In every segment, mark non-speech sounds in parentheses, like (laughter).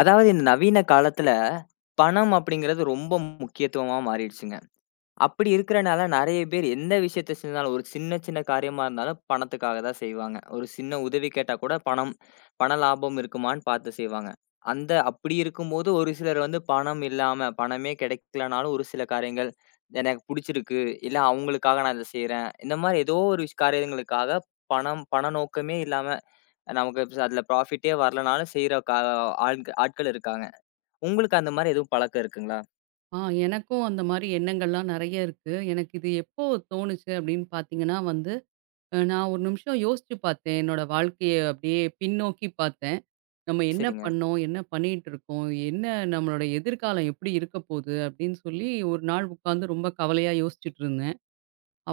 அதாவது இந்த நவீன காலத்துல, பணம் அப்படிங்கிறது ரொம்ப முக்கியத்துவமா மாறிடுச்சுங்க. அப்படி இருக்கிறனால நெறைய பேர் எந்த விஷயத்த செஞ்சாலும், ஒரு சின்ன சின்ன காரியமா இருந்தாலும் பணத்துக்காக தான் செய்வாங்க. ஒரு சின்ன உதவி கேட்டா கூட பணம் பண லாபம் இருக்குமான்னு பார்த்து செய்வாங்க. அப்படி இருக்கும்போது ஒரு சிலர் வந்து பணம் இல்லாம, பணமே கிடைக்கலனாலும் ஒரு சில காரியங்கள், எனக்கு புடிச்சிருக்கு, இல்ல அவங்களுக்காக நான் இத செய்றேன். இந்த மாரி ஏதோ ஒரு காரியங்களுக்காக பணம் பண நோக்கமே இல்லாம, நமக்கு அதுல ப்ராஃபிட்டே வரலனாலும் செய்ற கா ஆள்க ஆட்கள் இருக்காங்க. உங்களுக்கு அந்த மாரி எதுவும் பழக்கம் இருக்குங்களா? எனக்கும் அந்த மாரி எண்ணங்கள்லாம் நெறைய இருக்கு. எனக்கு இது எப்போ தோணுச்சு அப்படின்னு பார்த்தீங்கன்னா வந்து, நான் ஒரு நிமிஷம் யோசிச்சு பார்த்தேன். என்னோட வாழ்க்கைய அப்படியே பின்னோக்கி பார்த்தேன். நம்ம என்ன சரிங்க, பண்ணோம்? என்ன பண்ணிட்டு இருக்கோம்? என்ன நம்மளோட எதிர்காலம் எப்படி இருக்க போது? அப்படின்னு சொல்லி ஒரு நாள் உட்காந்து ரொம்ப கவலையா யோசிச்சுட்டு இருந்தேன்.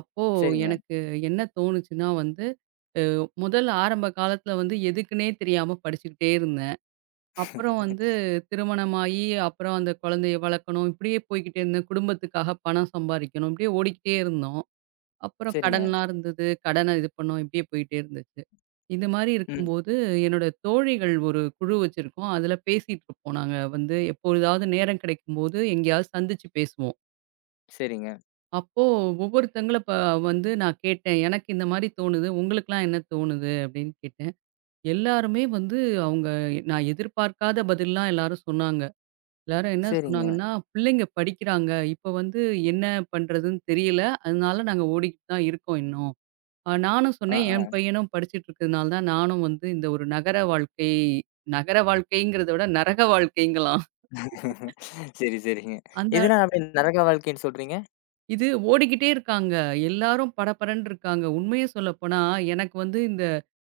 அப்போ சரிங்க, எனக்கு என்ன தோணுச்சுன்னா வந்து, முதல்ல ஆரம்ப காலத்துல வந்து எதுக்குன்னே தெரியாம படிச்சுக்கிட்டே இருந்தேன். அப்புறம் வந்து திருமணமாகி, அப்புறம் அந்த குழந்தைய வளர்க்கணும். இப்படியே போய்க்கிட்டே இருந்தேன். குடும்பத்துக்காக பணம் சம்பாரிக்கணும். இப்படியே ஓடிக்கிட்டே இருந்தோம். அப்புறம் சரிங்க. (laughs) கடன்லாம் இருந்தது. கடன இது பண்ணோம். இப்படியே போயிட்டே இருந்துச்சு. இந்த மாரி ம். இருக்கும்போது, என்னோட தோழிகள் ஒரு குழு வச்சிருக்கோம். அதில பேசிட்டு இருப்போம். நாங்க வந்து எப்பொழுதாவது நேரம் கிடைக்கும்போது, எங்கேயாவது சந்திச்சு பேசுவோம். சரிங்க, அப்போ ஒவ்வொருத்தங்கள ப வந்து நான் கேட்டேன். "எனக்கு இந்த மாரி தோணுது. உங்களுக்கெல்லாம் என்ன தோணுது?" அப்படின்னு கேட்டேன். எல்லாருமே வந்து அவங்க நான் எதிர்பார்க்காத பதில்லாம் எல்லாரும் சொன்னாங்க. எல்லாரும் என்ன சரிங்க. சொன்னாங்கன்னா, "பிள்ளைங்க படிக்கிறாங்க. இப்ப வந்து என்ன பண்றதுன்னு தெரியல. அதனால நாங்க ஓடிக்கிட்டு தான் இருக்கோம் இன்னும்." நானும் ஆ, சொன்னேன், ஆ. "என் பையனும் படிச்சுட்டு இருக்கிறதுனால தான் நானும் வந்து இந்த ஒரு நகர வாழ்க்கைங்கிறத விட நரக வாழ்க்கைங்கலாம். (laughs) சரி, சரிங்க. அந்த எதனால அப்படி நரக வாழ்க்கைன்னு சொல்றீங்க? இது ஓடிக்கிட்டே இருக்காங்க. எல்லாரும் படபடன்னு இருக்காங்க." உண்மைய சொல்லப்போனா, எனக்கு வந்து இந்த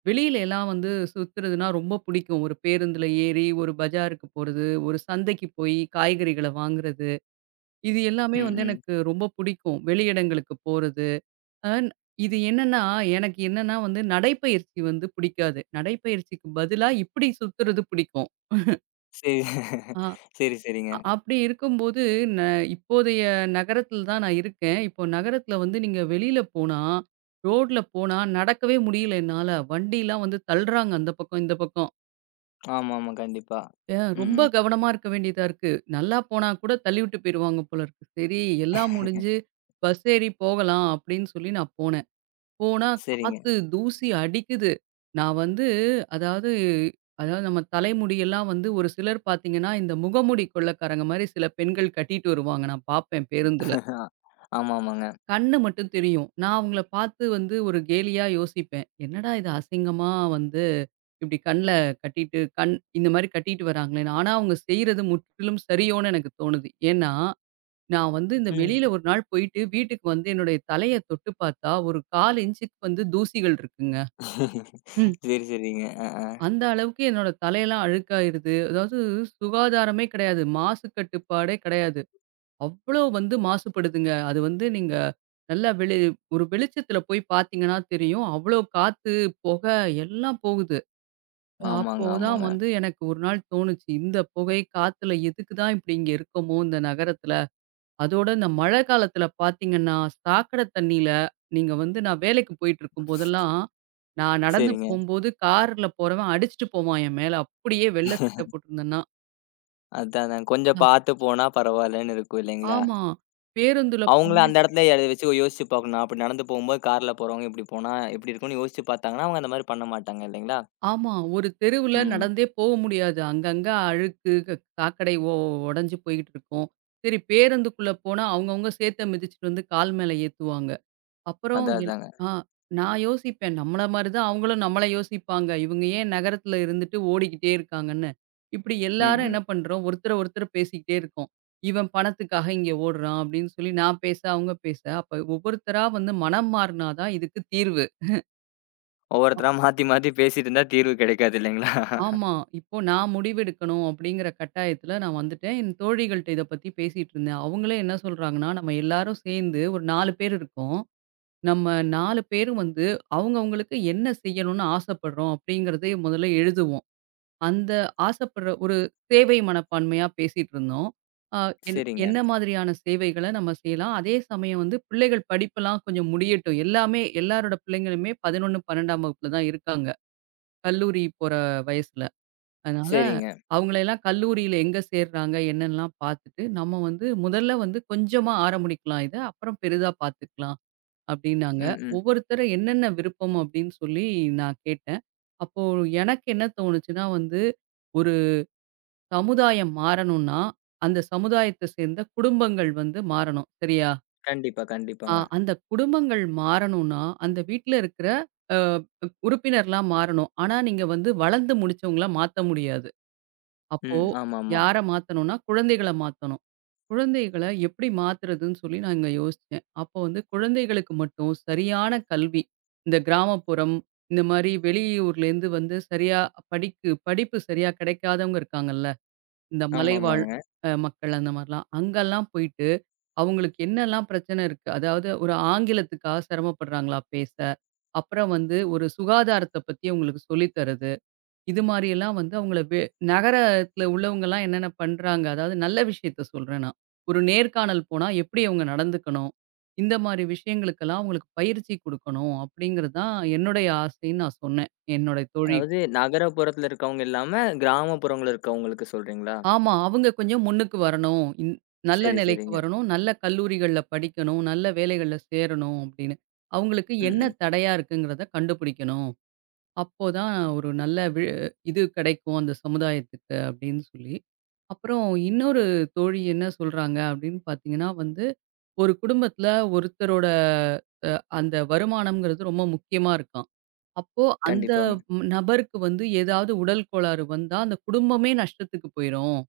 வெளியில எல்லாம் வந்து சுத்துறதுன்னா ரொம்ப பிடிக்கும். ஒரு பேருந்துல ஏறி, ஒரு பஜாருக்கு போறது, ஒரு சந்தைக்கு போய் காய்கறிகள வாங்குறது. இது எல்லாமே ம், வந்து ம். எனக்கு ரொம்ப பிடிக்கும். வெளியிடங்களுக்கு போறது. அன் இது என்னன்னா, எனக்கு என்னன்னா வந்து நடைப்பயிற்சி வந்து பிடிக்காது. நடைப்பயிற்சிக்கு பதிலா இப்படி சுத்துறது பிடிக்கும். சரி, (laughs) ஆ சரி, சரிங்க. அப்படி இருக்கும்போது, ந இப்போதைய நகரத்தில தான் நான் இருக்கேன். இப்போ நகரத்தில வந்து நீங்க வெளியில போனா, ரோட்ல போனா நடக்கவே முடியல என்னால. வண்டிலாம் வந்து தள்ளுறாங்க அந்த பக்கம், இந்த பக்கம். ஆமா, ஆமா. கண்டிப்பா. ம், ரொம்ப ம். கவனமா இருக்க வேண்டியதா இருக்கு. நல்லா போனா கூட தள்ளிவிட்டு போயிருவாங்க போல இருக்கு. சரி, எல்லாம் முடிஞ்சு (laughs) பஸ் ஏறி போகலாம் அப்படின்னு சொல்லி நான் போனேன். போனா சரிங்க. காத்து, தூசி அடிக்குது. நான் வந்து அதாவது அதாவது நம்ம தலைமுடியெல்லாம் வந்து ஒரு சிலர் பார்த்தீங்கன்னா, இந்த முகமூடி கொள்ளைக்காரங்க மாரி சில பெண்கள் கட்டிட்டு வருவாங்க. நான் பார்ப்பேன் பேருந்துல. ஆமா, ஆமாங்க. கண்ணு மட்டும் தெரியும். நான் அவங்கள பார்த்து வந்து ஒரு கேலியா யோசிப்பேன். என்னடா இது அசிங்கமா வந்து இப்படி கண்ல கட்டிட்டு கண் இந்த மாரி கட்டிட்டு வராங்களேன்னு. ஆனா அவங்க செய்றது முற்றிலும் சரியோன்னு எனக்கு தோணுது. ஏன்னா, நான் வந்து இந்த ம். வெளியில ஒரு நாள் போயிட்டு வீட்டுக்கு வந்து என்னுடைய தலைய தொட்டு பார்த்தா, ஒரு 4 இன்ச்சுக்கு வந்து தூசிகள் இருக்குங்க. ம். சரி, சரிங்க. அ, அ. அந்த அளவுக்கு என்னோட தலையெல்லாம் அழுக்காயிருது. அதாவது சுகாதாரமே கிடையாது. மாசு கட்டுப்பாடே கிடையாது. அவ்வளோ வந்து மாசுபடுதுங்க. அது வந்து நீங்க நல்லா வெளி ஒரு வெளிச்சத்தில போய் பார்த்தீங்கன்னா தெரியும். அவ்வளோ காத்து, புகை எல்லாம் போகுது. அப்போ ஆமாங்க, தான் ஆமாங்க. வந்து எனக்கு ஒரு நாள் தோணுச்சு. இந்த புகை, காத்துல எதுக்கு தான் இப்படி இங்க இருக்கோமோ இந்த நகரத்துல? அதோட இந்த மழை காலத்துல பார்த்தீங்கன்னா, சாக்கடை தண்ணீல நீங்க வந்து நான் வேலைக்கு போயிட்டுருக்கும் போதெல்லாம், நான் நடந்து சரிங்க. போம்போது கார்ல போறவன் அடிச்சுட்டு போவான் என் மேல. அப்படியே வெள்ள சட்டை (laughs) போட்டிருந்தேன்னா. அதான், அதான். ஆ கொஞ்சம் பாத்து போனா பரவாயில்லன்னு இருக்கும் இல்லைங்களா? ஆமா. பேருந்துல போ அவங்களும் அந்த இடத்துல எத வச்சு யோசிச்சு பார்க்கணும். அப்படி நடந்து போகும்போது கார்ல போறவங்க இப்படி போனா எப்படி இருக்கும்னு யோசிச்சு பார்த்தாங்கன்னா, அவங்க அந்த மாரி பண்ண மாட்டாங்க இல்லைங்களா? ஆமா. ஒரு தெருவுல ம். ம். நடந்தே போ முடியாது. அங்கங்க அழுக்கு க சாக்கடை ஒடஞ்சு போய்கிட்டு இருக்கும். சரி, பேருந்துக்குள்ள போனா அவங்கவங்க சேத்த மிதிச்சுட்டு வந்து கால் மேல ஏத்துவாங்க. அப்புறம் அதான் எல் அதாங்க. ஆ நான் யோசிப்பேன். நம்மள மாரி தான் அவங்களும் நம்மள யோசிப்பாங்க. இவங்க ஏன் நகரத்துல இருந்துட்டு ஓடிக்கிட்டே இருக்காங்கன்னு. இப்படி ம், எல்லாரும் ம். என்ன பண்றோம், ஒருத்தர ஒருத்தர் பேசிக்கிட்டே இருக்கோம். இவன் பணத்துக்காக இங்க ஓடுறான் அப்படின்னு சொல்லி நான் பேச, அவங்க பேச. அப்ப ஒவ்வொருத்தரா வந்து மனம் மாறுனா தான் இதுக்கு தீர்வு. ஒவ்வொருத்தரா மாத்தி மாத்தி பேசிட்டு இருந்தா தீர்வு கிடைக்காது இல்லைங்களா? ஆமா. இப்போ நான் முடிவெடுக்கணும் அப்படிங்கிற கட்டாயத்துல நான் வந்துட்டேன். என் தோழிகள்ட்ட இத பத்தி பேசிட்டு இருந்தேன். அவங்களே என்ன சொல்றாங்கன்னா, நம்ம எல்லாரும் சேர்ந்து ஒரு 4 பேர் இருக்கோம். நம்ம 4 பேரும் வந்து அவங்கவங்களுக்கு என்ன செய்யணும்னு ஆசைப்படுறோம் அப்படிங்கிறதை முதல்ல எழுதுவோம். அந்த ஆசைப்படுற ஒரு சேவை மனப்பான்மையா பேசிட்டு இருந்தோம். அ என் சரிங்க, என்ன மாதிரியான சேவைகள நம்ம செய்யலாம்? அதே சமயம் வந்து பிள்ளைகள் படிப்பெல்லாம் கொஞ்சம் முடியட்டும். எல்லாமே எல்லாரோட பிள்ளைங்களுமே 11, 12ஆம் வகுப்புல தான் இருக்காங்க. கல்லூரி போற வயசுல. அதனால சரிங்க. அவங்களெல்லாம் கல்லூரியில எங்க சேர்றாங்க? என்னன்லாம் பார்த்துட்டு, நம்ம வந்து முதல்ல வந்து கொஞ்சமா ஆரம்பிக்கலாம் இத. அப்புறம் பெரிதா பார்த்துக்கலாம் அப்டின்னாங்க. ம், ம். ஒவ்வொருத்தர என்னென்ன விருப்பம் அப்டின்னு சொல்லி நான் கேட்டேன். அப்போ எனக்கு என்ன தோணுச்சுன்னா வந்து, ஒரு சமுதாயம் மாறணும்னா, அந்த சமுதாயத்த சேர்ந்த குடும்பங்கள் வந்து மாறணும். சரியா? கண்டிப்பா, கண்டிப்பாங்க. அந்த குடும்பங்கள் மாறணும்னா, அந்த வீட்ல இருக்கிற அ உறுப்பினர்லாம் மாறணும். ஆனா, நீங்க வந்து வளர்ந்து முடிச்சவங்கள மாத்த முடியாது. அப்போ ம். ஆமாமா. யார மாத்தணும்னா, குழந்தைகள மாத்தணும். குழந்தைகள எப்படி மாத்துறதுன்னு சொல்லி நான் இங்க யோசிச்சேன். அப்போ வந்து குழந்தைகளுக்கு மட்டும் சரியான கல்வி, இந்த கிராமப்புறம், இந்த மாரி வெளியூர்லேருந்து வந்து சரியா படிப்பு சரியா கிடைக்காதவங்க இருக்காங்கல்ல. இந்த மலைவாழ் ஆமாமாங்க. மக்கள் அந்த மாரிலாம். அங்கலாம் போயிட்டு அவங்களுக்கு என்னலாம் பிரச்சனை இருக்கு? அதாவது ஒரு ஆங்கிலத்துக்கா சிரமப்படுறாங்களா பேச? அப்புறம் வந்து ஒரு சுகாதாரத்த பத்தி அவங்களுக்கு சொல்லி தர்றது. இது மாரியெல்லாம் வந்து அவங்கள வே நகரத்தில உள்ளவங்கலாம் என்னென்ன பண்றாங்க? அதாவது நல்ல விஷயத்த சொல்றேன் நான். ஒரு நேர்காணல் போனா எப்படி அவங்க நடந்துக்கணும்? இந்த மாரி விஷயங்களுக்கெல்லாம் அவங்களுக்கு பயிற்சி குடுக்கணும். அப்படிங்கிறது தான் என்னுடைய ஆசைன்னு நான் சொன்னேன். என்னுடைய தோழி அதாவது நகரப்புறத்துல இருக்கவங்க இல்லாம, கிராமப்புறங்கள்ல இருக்கவங்களுக்கு சொல்றீங்களா? ஆமா. அவங்க கொஞ்சம் முன்னுக்கு வரணும். நல்ல சரி, நிலைக்கு சரிங்க. வரணும். நல்ல கல்லூரிகள்ல படிக்கணும். நல்ல வேலைகள்ல சேரணும் அப்படின்னு. அவங்களுக்கு ம், என்ன ம். தடையா இருக்குங்கிறத கண்டுபிடிக்கணும். அப்போ தான் ஒரு நல்ல வி இது கிடைக்கும் அந்த சமுதாயத்துக்கு அப்படின்னு சொல்லி. அப்புறம் இன்னொரு தோழி என்ன சொல்றாங்க அப்படின்னு பார்த்தீங்கன்னா வந்து, ஒரு குடும்பத்தில ஒருத்தரோட அ அந்த வருமானம்ங்கிறது ரொம்ப முக்கியமா இருக்காம். அப்போ அந்த கண்டிப்பாங்க. நபருக்கு வந்து ஏதாவது உடல் கோளாறு வந்தா, அந்த குடும்பமே நஷ்டத்துக்கு போயிரும்.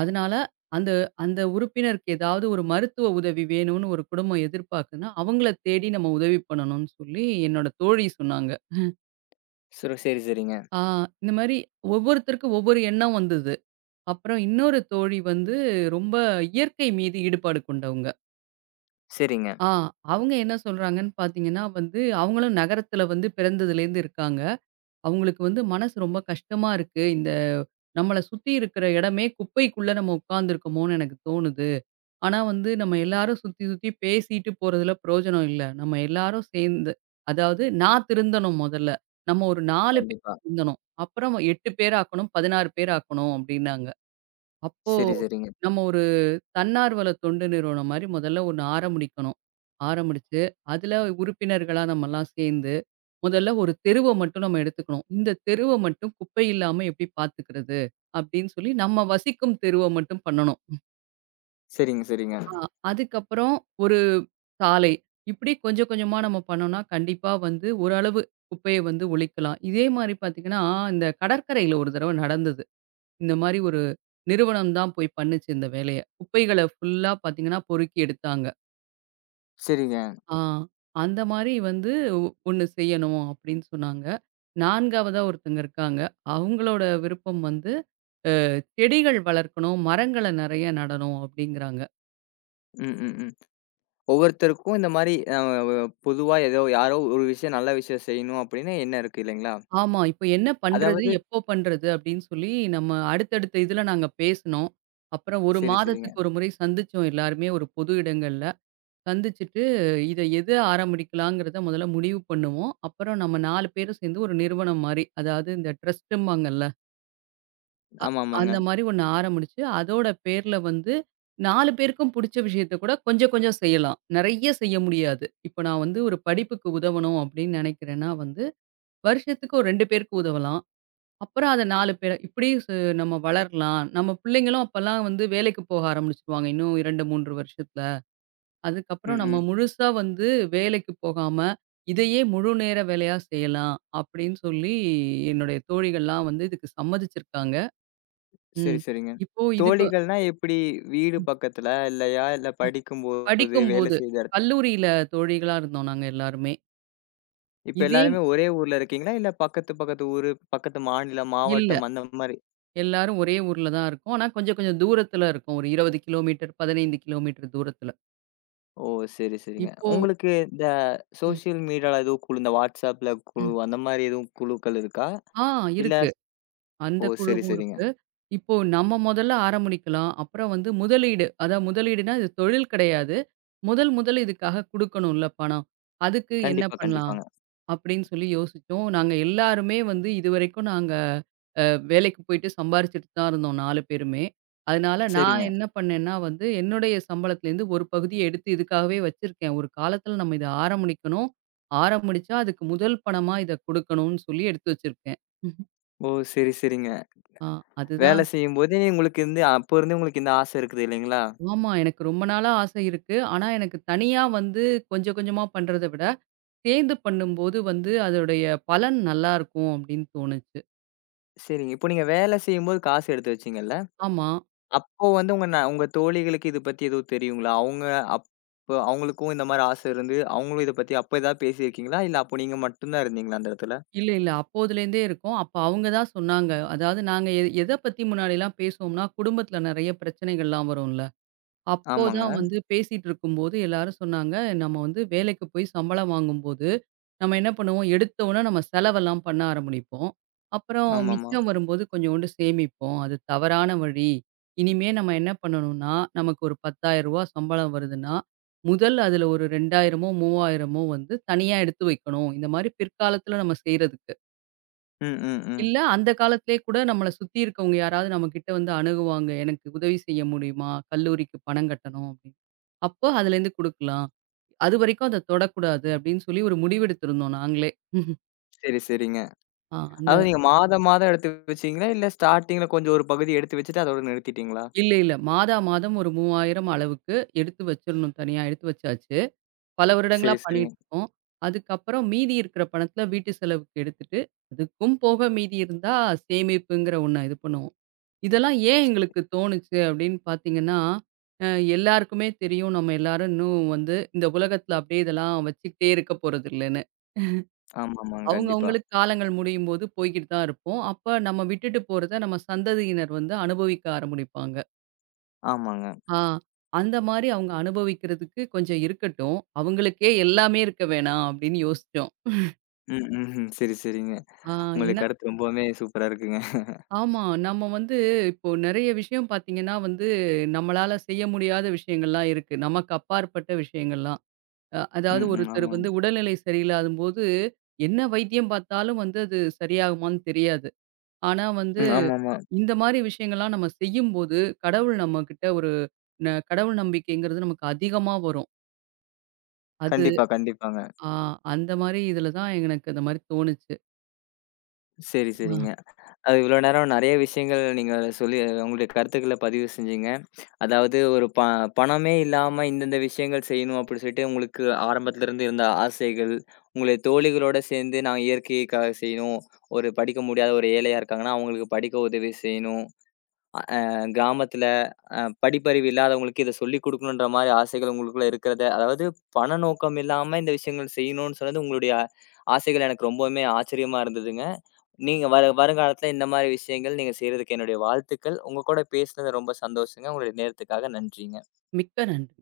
அதனால அந்த அந்த உறுப்பினருக்கு ஏதாவது ஒரு மருத்துவ உதவி வேணும்னு ஒரு குடும்பம் எதிர்பார்க்குதுன்னா, அவங்கள தேடி நம்ம உதவி பண்ணணும்னு சொல்லி என்னோட தோழி சொன்னாங்க. சரி, சரி, சரிங்க. ஆ இந்த மாரி ஒவ்வொருத்தருக்கு ஒவ்வொரு எண்ணம் வந்தது. அப்புறம் இன்னொரு தோழி வந்து ரொம்ப இயற்கை மீது ஈடுபாடு கொண்டவங்க. சரிங்க. ஆ அவங்க என்ன சொல்றாங்கன்னு பார்த்தீங்கன்னா வந்து, அவங்களும் நகரத்தில வந்து பிறந்ததுலேருந்து இருக்காங்க. அவங்களுக்கு வந்து மனசு ரொம்ப கஷ்டமா இருக்கு. இந்த நம்மள சுத்தி இருக்கிற இடமே குப்பைக்குள்ள நம்ம உட்காந்துருக்கோமோன்னு எனக்கு தோணுது. ஆனா வந்து நம்ம எல்லாரும் சுத்தி சுத்தி பேசிட்டு போறதுல பிரயோஜனம் இல்ல. நம்ம எல்லாரும் சேர்ந்து அதாவது நான் திருந்தணும் முதல்ல. நம்ம ஒரு 4 பேர் கண்டிப்பா. திருந்தணும். அப்புறம் 8 பேர் ஆக்கணும், 16 பேர் ஆக்கணும் அப்படின்னாங்க. அப்போ சரி, சரிங்க. நம்ம ஒரு தன்னார்வல தொண்டு நிறுவனம் மாரி முதல்ல ஒண்ணு ஆரம்பிக்கணும். ஆரம்பிச்சு, அதுல உறுப்பினர்களா நம்மலாம் சேர்ந்து, முதல்ல ஒரு தெருவ மட்டும் நம்ம எடுத்துக்கணும். இந்த தெருவ மட்டும் குப்பை இல்லாம எப்படி பார்த்துக்கிறது? அப்படின்னு சொல்லி நம்ம வசிக்கும் தெருவ மட்டும் பண்ணணும். சரிங்க, சரிங்க. ஆ அதுக்கப்புறம் ஒரு சாலை. இப்படி கொஞ்சம் கொஞ்சமா நம்ம பண்ணோம்னா, கண்டிப்பா வந்து ஓரளவு குப்பைய வந்து ஒழிக்கலாம். இதே மாரி பார்த்தீங்கன்னா, இந்த கடற்கரையில ஒரு தடவ நடந்தது. இந்த மாரி ஒரு நிறுவனம் தான் போய் பண்ணுச்சு இந்த வேலைய. குப்பைகள ஃபுல்லா பார்த்தீங்கன்னா, பொறுக்கி எடுத்தாங்க. சரிங்க. ஆ அந்த மாரி வந்து ஒ ஒண்ணு செய்யணும் அப்படின்னு சொன்னாங்க. 4வதா ஒருத்தங்க இருக்காங்க. அவங்களோட விருப்பம் வந்து செடிகள் வளர்க்கணும், மரங்கள நெறைய நடணும் அப்படிங்கிறாங்க. ம், ம், ம். ஒவ்வொருத்தருக்கும் இந்த மாரி அ வ பொதுவா ஏதோ யாரோ ஒரு விஷயம் நல்ல விஷயம் செய்யணும் அப்படின்னு எண்ணம் இருக்கு இல்லைங்களா? ஆமா. இப்ப என்ன பண்றது? அதாவது எப்போ பண்றது? அப்படின்னு சொல்லி நம்ம அடுத்தடுத்த இதுல நாங்க பேசுனோம். அப்புறம் 1 சரி, சரிங்க. மாதத்துக்கு ஒரு முறை சந்திச்சோம் எல்லாருமே ஒரு பொது இடங்கள்ல. சந்திச்சுட்டு இத எது ஆரம்பிக்கலாங்கிறத முதல்ல முடிவு பண்ணுவோம். அப்புறம் நம்ம 4 பேரும் சேர்ந்து ஒரு நிறுவனம் மாரி, அதாவது இந்த ட்ரஸ்ட்டும்பாங்கல்ல. அ ஆமா, ஆமாங்க. அந்த மாரி ஒண்ணு ஆரம்பிச்சு, அதோட பேர்ல வந்து 4 பேருக்கும் புடிச்ச விஷயத்த கூட கொஞ்சம் கொஞ்சம் செய்யலாம். நெறைய செய்ய முடியாது. இப்ப நான் வந்து ஒரு படிப்புக்கு உதவணும் அப்படின்னு நெனைக்கிறேன்னா வந்து, வருஷத்துக்கு ஒரு 2 பேருக்கு உதவலாம். அப்புறம் அத 4 பேர் இப்படி சு நம்ம வளரலாம். நம்ம பிள்ளைங்களும் அப்பலாம் வந்து வேலைக்கு போக ஆரம்பிச்சுருவாங்க. இன்னும் 2, 3 வருஷத்துல. ம், அதுக்கப்புறம் நம்ம ம். முழுசா வந்து வேலைக்கு போகாம, இதையே முழு நேர வேலையா செய்யலாம். அப்படின்னு சொல்லி என்னுடைய தோழிகள்லாம் வந்து இதுக்கு சம்மதிச்சிருக்காங்க. ம். சரி, சரிங்க. இப்போ இதுக்கு தோழிகள்னா எப்படி? வீடு பக்கத்துல இல்லையா? இல்ல படிக்கும்போது, வேலை படிக்கும்போது, செய்த இடத் கல்லூரியில தோழிகளா இருந்தோம் நாங்க எல்லாருமே. இப்ப இதே எல்லாருமே ஒரே ஊர்ல இருக்கீங்களா? இல்ல பக்கத்து பக்கத்து ஊரு, பக்கத்து மாநிலம், இல்ல. மாவட்டம் அந்த மாரி? எல்லாரும் ஒரே ஊர்ல தான் இருக்கோம். ஆனா கொஞ்சம் கொஞ்சம் தூரத்துல இருக்கோம். ஒரு 20 கிலோமீட்டர், 15 கிலோமீட்டர் தூரத்துல. ஓ! சரி, சரிங்க. இப்போ உங்களுக்கு இந்த ம், சோசியல் மீடியால எதுவும் குழு இந்த WhatsAppல குழு ம். அந்த மாரி எதுவும் குழுக்கள் இருக்கா? ஆ இல்ல இருக்கு. அந்த ஓ! சரி, குழுவும் சரிங்க. இருக்கு. இப்போ நம்ம முதல்ல ஆரம்பிக்கலாம். அப்புறம் வந்து முதலீடு, அதான் முதலீடுனா இது தொழில் கிடையாது. முதல் முதல் இதுக்காக குடுக்கணும்ல பணம். அதுக்கு என்ன கண்டிப்பா, பண்ணலாம்? கண்டிப்பாங்க. அப்படின்னு சொல்லி யோசிச்சோம். நாங்க எல்லாருமே வந்து இதுவரைக்கும் நாங்க அ வேலைக்கு போயிட்டு சம்பாரிச்சுட்டு தான் இருந்தோம் 4 பேருமே. அதனால நான் சரிங்க. என்ன பண்ணேன்னா வந்து என்னுடைய சம்பளத்திலேருந்து ஒரு பகுதிய எடுத்து இதுக்காகவே வச்சிருக்கேன். ஒரு காலத்தில நம்ம இத ஆரம்பிக்கணும். ஆரம்பிச்சா அதுக்கு முதல் பணமா இத குடுக்கணும்னு சொல்லி எடுத்து வச்சிருக்கேன். ஓ! சரி, சரிங்க. ஆ வேலை அதுதான். செய்யும்போதே உங்களுக்கு இருந்து அப்போ இருந்தே உங்களுக்கு இந்த ஆசை இருக்குது இல்லைங்களா? ஆமா. எனக்கு ரொம்ப நாளா ஆசை இருக்கு. ஆனா, எனக்கு தனியா வந்து கொஞ்சம் கொஞ்சமா பண்றத விட, சேர்ந்து பண்ணும்போது வந்து அதோடைய பலன் நல்லாருக்கும் அப்படின்னு தோணுச்சு. சரிங்க. இப்போ நீங்க வேலை செய்யும்போது காசு எடுத்து வச்சீங்கல்ல? ஆமா. அப்போ வந்து உங்க தோழிகளுக்கு இது பத்தி எதுவும் தெரியுங்களா? அவங்க அப்போ அவங்களுக்கும் இந்த மாரி ஆசை இருந்து, அவங்களும் இத பத்தி அப்ப ஏதாவது பேசியிருக்கீங்களா? இல்ல அப்போ நீங்க மட்டும் தான் இருந்தீங்களா அந்த இடத்துல? இல்ல, இல்ல. அப்போதுலேருந்தே இருக்கோம். அப்ப அவங்க தான் சொன்னாங்க. அதாவது நாங்க எத பத்தி முன்னாடிலாம் பேசுவோம்னா, குடும்பத்தில நெறைய பிரச்சனைகள்லாம் வரும்ல. அப்போ தான் ஆமாங்க. வந்து பேசிட்டு இருக்கும்போது எல்லாரும் சொன்னாங்க, "நம்ம வந்து வேலைக்கு போய் சம்பளம் வாங்கும்போது, நம்ம என்ன பண்ணுவோம், எடுத்த உடனே நம்ம செலவெல்லாம் பண்ண ஆரம்பிப்போம். அப்புறம் ஆமாமா. மிச்சம் வரும்போது கொஞ்சோண்டு சேமிப்போம். அது தவறான வழி. இனிமே நம்ம என்ன பண்ணணும்னா, நமக்கு ஒரு ரூ. 10,000 சம்பளம் வருதுன்னா, முதல் அதுல ஒரு 2,000மோ, 3,000மோ வந்து தனியா எடுத்து வைக்கணும். இந்த மாரி பிற்காலத்துல நம்ம செய்றதுக்கு. ம், ம், ம். இல்ல அந்த காலத்திலேயே கூட நம்மள சுத்தி இருக்கவங்க யாராவது நம்மகிட்ட வந்து அணுகுவாங்க. எனக்கு உதவி செய்ய முடியுமா? கல்லூரிக்கு பணம் கட்டணும்." அப்போ அதுலேருந்து குடுக்கலாம். அதுவரைக்கும் அத தொடக்கூடாது அப்படின்னு சொல்லி ஒரு முடிவெடுத்திருந்தோம் நாங்களே. சரி, சரிங்க. ஆ அந்த அதாவது நீங்க மாதம், மாதம் எடுத்து வச்சீங்களா? இல்ல ஸ்டார்ட்டிங்ல கொஞ்சம் ஒரு பகுதி எடுத்து வச்சுட்டு அதோட நிறுத்திட்டீங்களா? இல்ல, இல்ல. மாதா மாதம் ஒரு 3,000 அளவுக்கு எடுத்து வச்சிரணும். தனியா எடுத்து வச்சாச்சு. பல வருடங்களா சரி, சரிங்க. பண்ணிட்டு இருக்கோம். அதுக்கப்புறம் மீதி இருக்கிற பணத்துல வீட்டு செலவுக்கு எடுத்துட்டு, அதுக்கும் போக மீதி இருந்தா சேமிப்புங்கிற ஒண்ண இது பண்ணுவோம். இதெல்லாம் ஏன் எங்களுக்கு தோணுச்சு அப்படின்னு பார்த்தீங்கன்னா, அ எல்லாருக்குமே தெரியும் நம்ம எல்லாரும் இன்னும் வந்து இந்த உலகத்துல அப்படியே இதெல்லாம் வச்சுக்கிட்டே இருக்க போறதில்லன்னு. ஆமாமாங்க. அவங்க கண்டிப்பா. அவங்களுக்கு காலங்கள் முடியும்போது போய்க்கிட்டு தான் இருப்போம். அப்ப நம்ம விட்டுட்டு போறத நம்ம சந்ததியினர் வந்து அனுபவிக்க ஆரம்பிப்பாங்க. ஆமாங்க. ஆ அந்த மாரி அவங்க அனுபவிக்கிறதுக்கு கொஞ்சம் இருக்கட்டும். அவங்களுக்கே எல்லாமே இருக்க வேணாம் அப்படின்னு யோசிச்சோம். ம், ம். சரி, சரிங்க. ஆ உங்களுடைய ஏன்னா கருத்து ரொம்பவுமே சூப்பரா இருக்குங்க. ஆமா. நம்ம வந்து இப்போ நெறைய விஷயம் பார்த்தீங்கன்னா வந்து, நம்மளால செய்ய முடியாத விஷயங்கள்லாம் இருக்கு. நமக்கு அப்பாற்பட்ட விஷயங்கள்லாம். அதாவது ம், ம். ஒருத்தர் வந்து ஆமாங்க. உடல்நிலை சரியில்லாதம்போது, என்ன வைத்தியம் பார்த்தாலும் வந்து அது சரியாகுமான்னு தெரியாது. ஆனா வந்து ம். ஆமாமா. இந்த மாரி விஷயங்கள்லாம் நம்ம செய்யும்போது, கடவுள் நம்மகிட்ட ஒரு கடவுள் நம்பிக்கைங்கிறது நமக்கு அதிகமா வரும். அது கண்டிப்பா, கண்டிப்பாங்க. ஆ அந்த மாரி இதில தான் எனக்கு அந்த மாரி தோணுச்சு. சரி, ஆ சரிங்க. அது இவ்வளோ நேரம் நெறைய விஷயங்கள் நீங்க சொல்லி உங்களுடைய கருத்துக்கள பதிவு செஞ்சீங்க. அதாவது ஒரு ப பணமே இல்லாம இந்தந்த விஷயங்கள் செய்யணும் அப்டி சொல்லிட்டு உங்களுக்கு ஆரம்பத்துல இருந்து இருந்த ஆசைகள், உங்களுடைய தோழிகளோட சேர்ந்து நான் இயற்கைக்காக செய்யணும். ஒரு படிக்க முடியாத ஒரு ஏழையா இருக்காங்கன்னா, அவங்களுக்கு படிக்க உதவி செய்யணும். அ கிராமத்துல படிப்பறிவு இல்லாதவங்களுக்கு இத சொல்லிக் குடுக்கணுன்ற மாரி ஆசைகள் உங்களுக்குள்ள இருக்கிறத, அதாவது பண நோக்கம் இல்லாம இந்த விஷயங்கள் செய்யணும்னு சொன்னது உங்களுடைய ஆசைகள் எனக்கு ரொம்பவுமே ஆச்சரியமா இருந்ததுங்க. நீங்க வருங்காலத்துல இந்த மாரி விஷயங்கள் நீங்க செய்றதுக்கு என்னுடைய வாழ்த்துக்கள். உங்க கூட பேசினது ரொம்ப சந்தோஷங்க. உங்களுடைய நேரத்துக்காக நன்றிங்க. மிக்க நன்றி.